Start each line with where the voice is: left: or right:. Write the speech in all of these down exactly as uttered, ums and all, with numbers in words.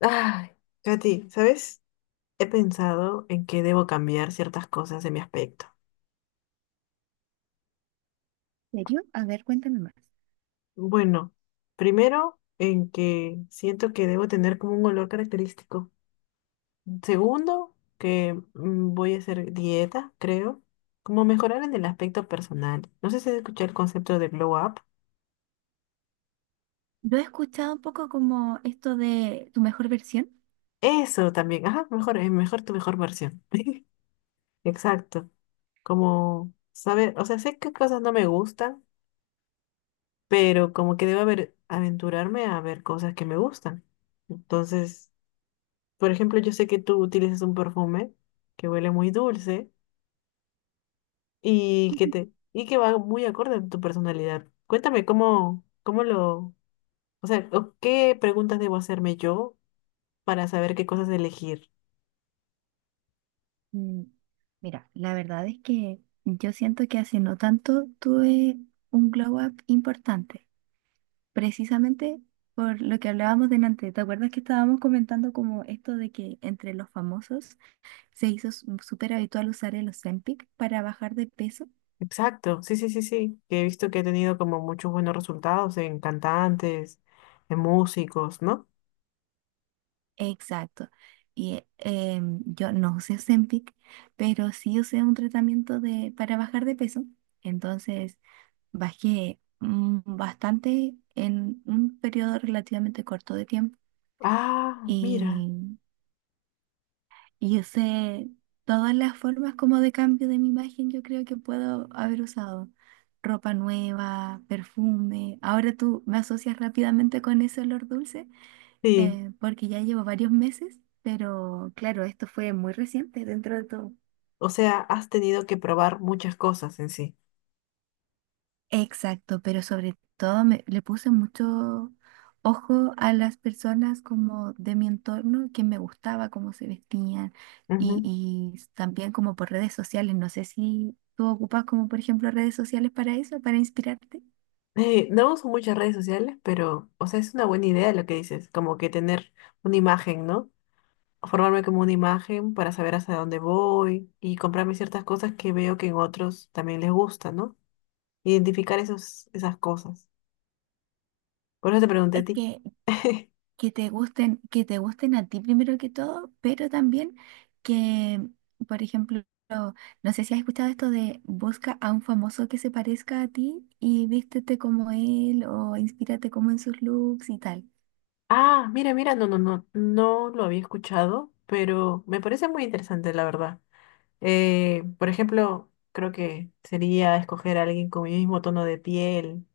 left: Ay, Katy, ¿sabes? He pensado en que debo cambiar ciertas cosas de mi aspecto.
right: ¿En serio? A ver, cuéntame más.
left: Bueno, primero, en que siento que debo tener como un olor característico. Segundo, que mm, voy a hacer dieta, creo. Como mejorar en el aspecto personal. No sé si has escuchado el concepto de glow up.
right: Yo he escuchado un poco como esto de tu mejor versión.
left: Eso también. Ajá, mejor, eh, mejor tu mejor versión. Exacto. Como saber, o sea, sé qué cosas no me gustan, pero como que debo haber, aventurarme a ver cosas que me gustan. Entonces, por ejemplo, yo sé que tú utilizas un perfume que huele muy dulce y que te y que va muy acorde a tu personalidad. Cuéntame cómo cómo lo, o sea, o qué preguntas debo hacerme yo para saber qué cosas elegir.
right: Mm, Mira, la verdad es que yo siento que hace no tanto tuve un glow up importante, precisamente por lo que hablábamos delante. ¿Te acuerdas que estábamos comentando como esto de que entre los famosos se hizo s- súper habitual usar el Ozempic para bajar de peso?
left: Exacto, sí, sí, sí, sí, que he visto que he tenido como muchos buenos resultados en cantantes, en músicos, ¿no?
right: Exacto. Y eh, yo no usé Ozempic, pero sí usé un tratamiento de, para bajar de peso. Entonces bajé mm, bastante en un periodo relativamente corto de tiempo.
left: Ah, mira,
right: Y, y usé todas las formas como de cambio de mi imagen, yo creo que puedo haber usado. Ropa nueva, perfume. Ahora tú me asocias rápidamente con ese olor dulce,
left: sí.
right: eh, porque ya llevo varios meses, pero claro, esto fue muy reciente dentro de todo.
left: O sea, has tenido que probar muchas cosas en sí.
right: Exacto, pero sobre todo me- le puse mucho ojo a las personas como de mi entorno, que me gustaba cómo se vestían y,
left: Ujú.
right: y también como por redes sociales. No sé si tú ocupas como por ejemplo redes sociales para eso, para inspirarte.
left: Eh, no uso muchas redes sociales, pero, o sea, es una buena idea lo que dices, como que tener una imagen, ¿no? Formarme como una imagen para saber hacia dónde voy y comprarme ciertas cosas que veo que en otros también les gusta, ¿no? Identificar esos, esas cosas. Por eso te pregunté a
right: Es
left: ti.
right: que que te gusten, que te gusten a ti primero que todo, pero también que, por ejemplo, no sé si has escuchado esto de busca a un famoso que se parezca a ti y vístete como él o inspírate como en sus looks y tal.
left: Ah, mira, mira, no, no, no, no lo había escuchado, pero me parece muy interesante, la verdad. Eh, por ejemplo, creo que sería escoger a alguien con mi mismo tono de piel,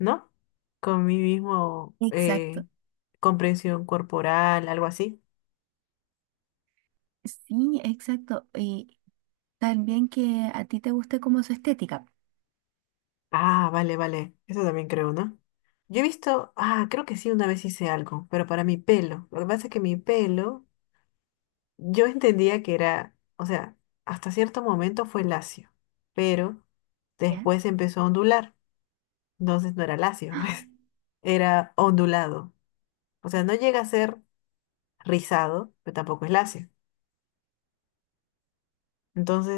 left: ¿no? Con mi mismo
right: Exacto.
left: eh, comprensión corporal, algo así.
right: Sí, exacto. Y también que a ti te guste como su estética,
left: Ah, vale, vale. Eso también creo, ¿no? Yo he visto, ah, creo que sí, una vez hice algo, pero para mi pelo. Lo que pasa es que mi pelo, yo entendía que era, o sea, hasta cierto momento fue lacio, pero
right: ¿ya?
left: después empezó a ondular. Entonces no era lacio,
right: ¡Ah!
left: pues, era ondulado. O sea, no llega a ser rizado, pero tampoco es lacio.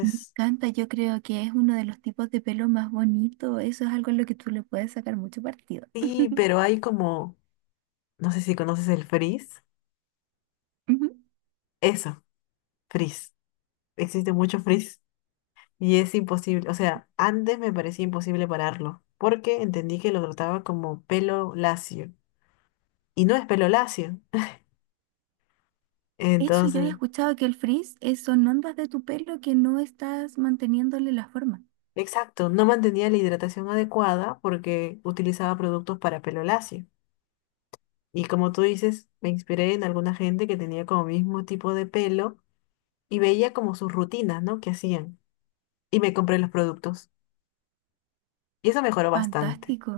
right: Me encanta, yo creo que es uno de los tipos de pelo más bonito. Eso es algo en lo que tú le puedes sacar mucho partido.
left: sí, pero hay como, no sé si conoces el frizz.
right: Ujú.
left: Eso, frizz. Existe mucho frizz y es imposible, o sea, antes me parecía imposible pararlo, porque entendí que lo trataba como pelo lacio y no es pelo lacio.
right: Eso yo había
left: Entonces,
right: escuchado que el frizz es- son ondas de tu pelo que no estás manteniéndole la forma.
left: exacto, no mantenía la hidratación adecuada porque utilizaba productos para pelo lacio. Y como tú dices, me inspiré en alguna gente que tenía como mismo tipo de pelo y veía como sus rutinas, ¿no? Que hacían. Y me compré los productos. Y eso mejoró bastante.
right: Fantástico.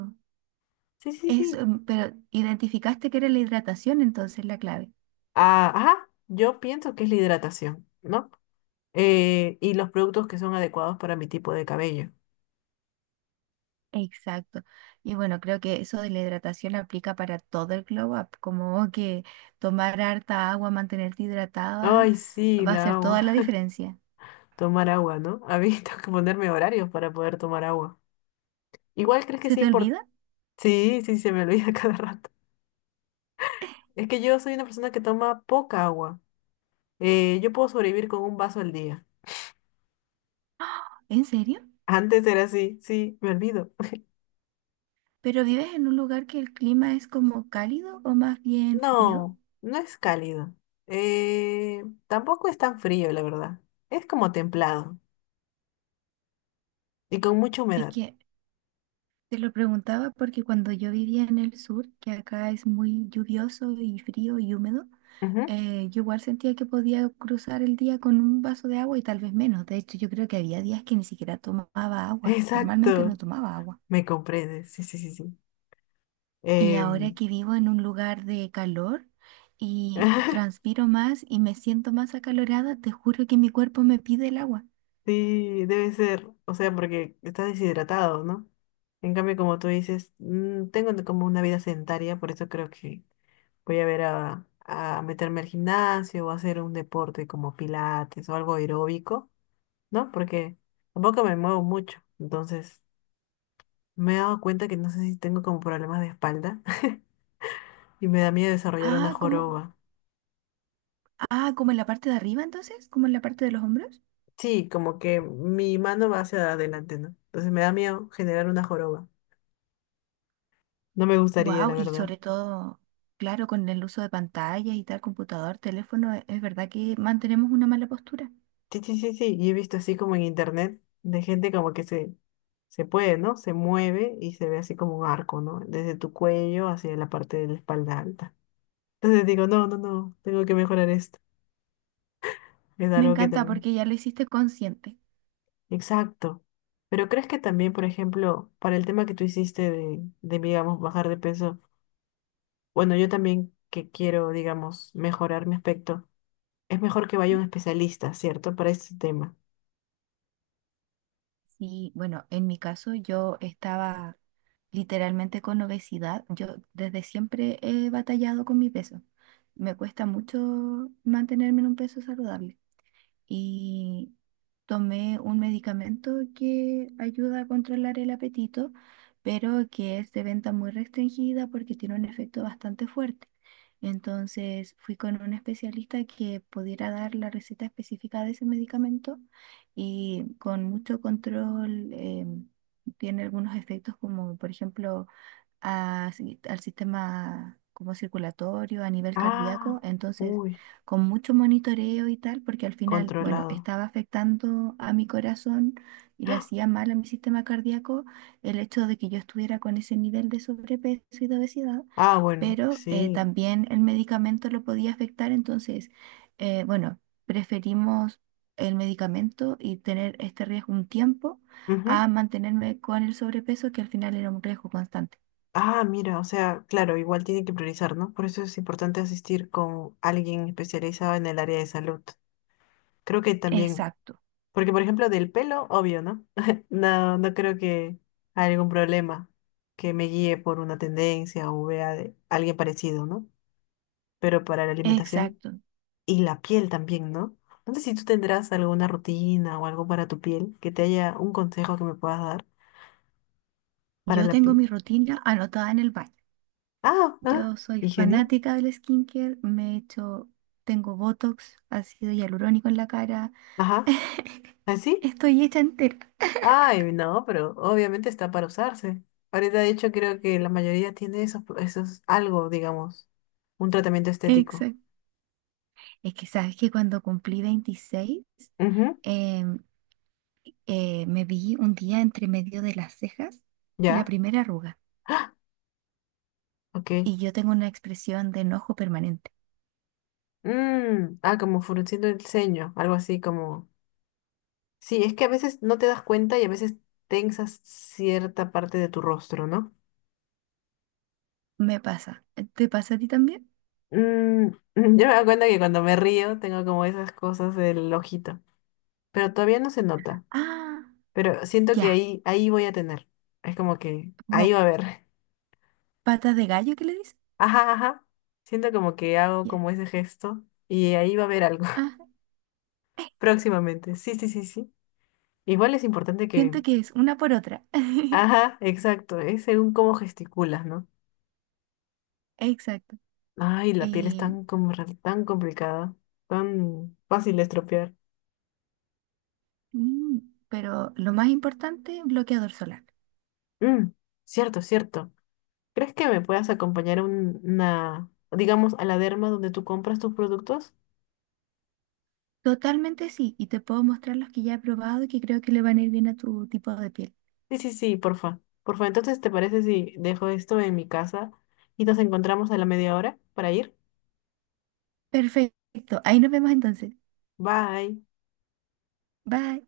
left: Sí, sí, sí.
right: Eso, mm, pero identificaste que era la hidratación entonces la clave.
left: Ah, ajá, yo pienso que es la hidratación, ¿no? Eh, y los productos que son adecuados para mi tipo de cabello.
right: Exacto. Y bueno, creo que eso de la hidratación aplica para todo el glow up, como que tomar harta agua, mantenerte hidratada,
left: Ay, sí,
right: va a
left: la
right: hacer
left: agua.
right: toda la diferencia.
left: Tomar agua, ¿no? A mí tengo que ponerme horarios para poder tomar agua. Igual crees que
right: ¿Se
left: sea
right: te
left: importante.
right: olvida?
left: Sí, sí, se me olvida cada rato. Es que yo soy una persona que toma poca agua. Eh, yo puedo sobrevivir con un vaso al día.
right: ¿En serio?
left: Antes era así, sí, me olvido.
right: ¿Pero vives en un lugar que el clima es como cálido o más bien frío?
left: No, no es cálido. Eh, tampoco es tan frío, la verdad. Es como templado y con mucha
right: Es
left: humedad.
right: que Te lo preguntaba porque cuando yo vivía en el sur, que acá es muy lluvioso y frío y húmedo,
left: Ujú.
right: eh, yo igual sentía que podía cruzar el día con un vaso de agua y tal vez menos. De hecho, yo creo que había días que ni siquiera tomaba agua. Normalmente no
left: Exacto,
right: tomaba agua.
left: me comprendes. Sí, sí, sí, sí.
right: Y ahora
left: Em,
right: que vivo en un lugar de calor y transpiro más y me siento más acalorada, te juro que mi cuerpo me pide el agua.
left: sí, debe ser. O sea, porque estás deshidratado, ¿no? En cambio, como tú dices, mm, tengo como una vida sedentaria, por eso creo que voy a ver a, a meterme al gimnasio o hacer un deporte como pilates o algo aeróbico, ¿no? Porque tampoco me muevo mucho. Entonces, me he dado cuenta que no sé si tengo como problemas de espalda y me da miedo desarrollar una
right: Ah, como,
left: joroba.
right: ah, como en la parte de arriba entonces, como en la parte de los hombros.
left: Sí, como que mi mano va hacia adelante, ¿no? Entonces me da miedo generar una joroba. No me gustaría,
right: Wow,
left: la
right: y
left: verdad.
right: sobre todo, claro, con el uso de pantallas y tal, computador, teléfono, e- es verdad que mantenemos una mala postura.
left: Sí, sí, sí, sí. Y he visto así como en internet de gente como que se, se puede, ¿no? Se mueve y se ve así como un arco, ¿no? Desde tu cuello hacia la parte de la espalda alta. Entonces digo, no, no, no, tengo que mejorar esto. Es
right: Me
left: algo que
right: encanta
left: también.
right: porque ya lo hiciste consciente.
left: Exacto. Pero ¿crees que también, por ejemplo, para el tema que tú hiciste de, de, digamos, bajar de peso, bueno, yo también que quiero, digamos, mejorar mi aspecto, es mejor que vaya un especialista, ¿cierto? Para este tema.
right: Sí, bueno, en mi caso yo estaba literalmente con obesidad. Yo desde siempre he batallado con mi peso. Me cuesta mucho mantenerme en un peso saludable. Y tomé un medicamento que ayuda a controlar el apetito, pero que es de venta muy restringida porque tiene un efecto bastante fuerte. Entonces fui con un especialista que pudiera dar la receta específica de ese medicamento y con mucho control em, tiene algunos efectos como por ejemplo a si- al sistema como circulatorio, a nivel cardíaco,
left: Ah,
right: entonces
left: uy,
right: con mucho monitoreo y tal, porque al final, bueno,
left: controlado.
right: estaba afectando a mi corazón y le
left: ¡Ah!
right: hacía mal a mi sistema cardíaco el hecho de que yo estuviera con ese nivel de sobrepeso y de obesidad,
left: Ah, bueno,
right: pero eh,
left: sí.
right: también el medicamento lo podía afectar, entonces, eh, bueno, preferimos el medicamento y tener este riesgo un tiempo
left: Ujú.
right: a mantenerme con el sobrepeso que al final era un riesgo constante.
left: Ah, mira, o sea, claro, igual tiene que priorizar, ¿no? Por eso es importante asistir con alguien especializado en el área de salud. Creo que también.
right: Exacto,
left: Porque, por ejemplo, del pelo, obvio, ¿no? No, no creo que haya algún problema que me guíe por una tendencia o vea de alguien parecido, ¿no? Pero para la alimentación
right: exacto.
left: y la piel también, ¿no? No sé si tú tendrás alguna rutina o algo para tu piel, que te haya un consejo que me puedas dar para
right: Yo
left: la
right: tengo
left: piel.
right: mi rutina anotada en el baño.
left: Ah, ah,
right: Yo soy
left: higiene.
right: fanática del skincare, me he hecho, tengo Botox, ácido hialurónico en la cara.
left: Ajá. ¿Así?
right: Estoy hecha entera.
left: Ay, no, pero obviamente está para usarse. Ahorita, de hecho, creo que la mayoría tiene esos, esos algo, digamos, un tratamiento estético.
right: Exacto. Es que sabes que cuando cumplí veintiséis
left: Ujú.
right: em, eh, me vi un día entre medio de las cejas la
left: Ya,
right: primera arruga
left: ok.
right: y yo tengo una expresión de enojo permanente.
left: Mm, ah, como frunciendo el ceño, algo así como... Sí, es que a veces no te das cuenta y a veces tensas cierta parte de tu rostro, ¿no?
right: Me pasa. ¿Te pasa a ti también?
left: Mm, yo me doy cuenta que cuando me río tengo como esas cosas del ojito, pero todavía no se nota,
right: Ah,
left: pero siento que
right: ya.
left: ahí, ahí voy a tener. Es como que ahí
right: Como
left: va a haber.
right: patas de gallo, ¿qué le dicen?
left: Ajá, ajá. Siento como que hago
right: Ya.
left: como ese gesto y ahí va a haber algo
right: Ah,
left: próximamente. Sí, sí, sí, sí. Igual es importante que...
right: siento que es una por otra.
left: Ajá, exacto, es según cómo gesticulas, ¿no?
right: Exacto.
left: Ay, la piel es
right: Eh,
left: tan, com- tan complicada, tan fácil de estropear.
right: mm, pero lo más importante, bloqueador solar.
left: Mm, cierto, cierto. ¿Crees que me puedas acompañar a un- una, digamos, a la derma donde tú compras tus productos?
right: Totalmente sí, y te puedo mostrar los que ya he probado y que creo que le van a ir bien a tu tipo de piel.
left: Sí, sí, sí, porfa. Porfa, entonces, ¿te parece si dejo esto en mi casa y nos encontramos a la media hora para ir?
right: Perfecto, ahí nos vemos entonces.
left: Bye.
right: Bye.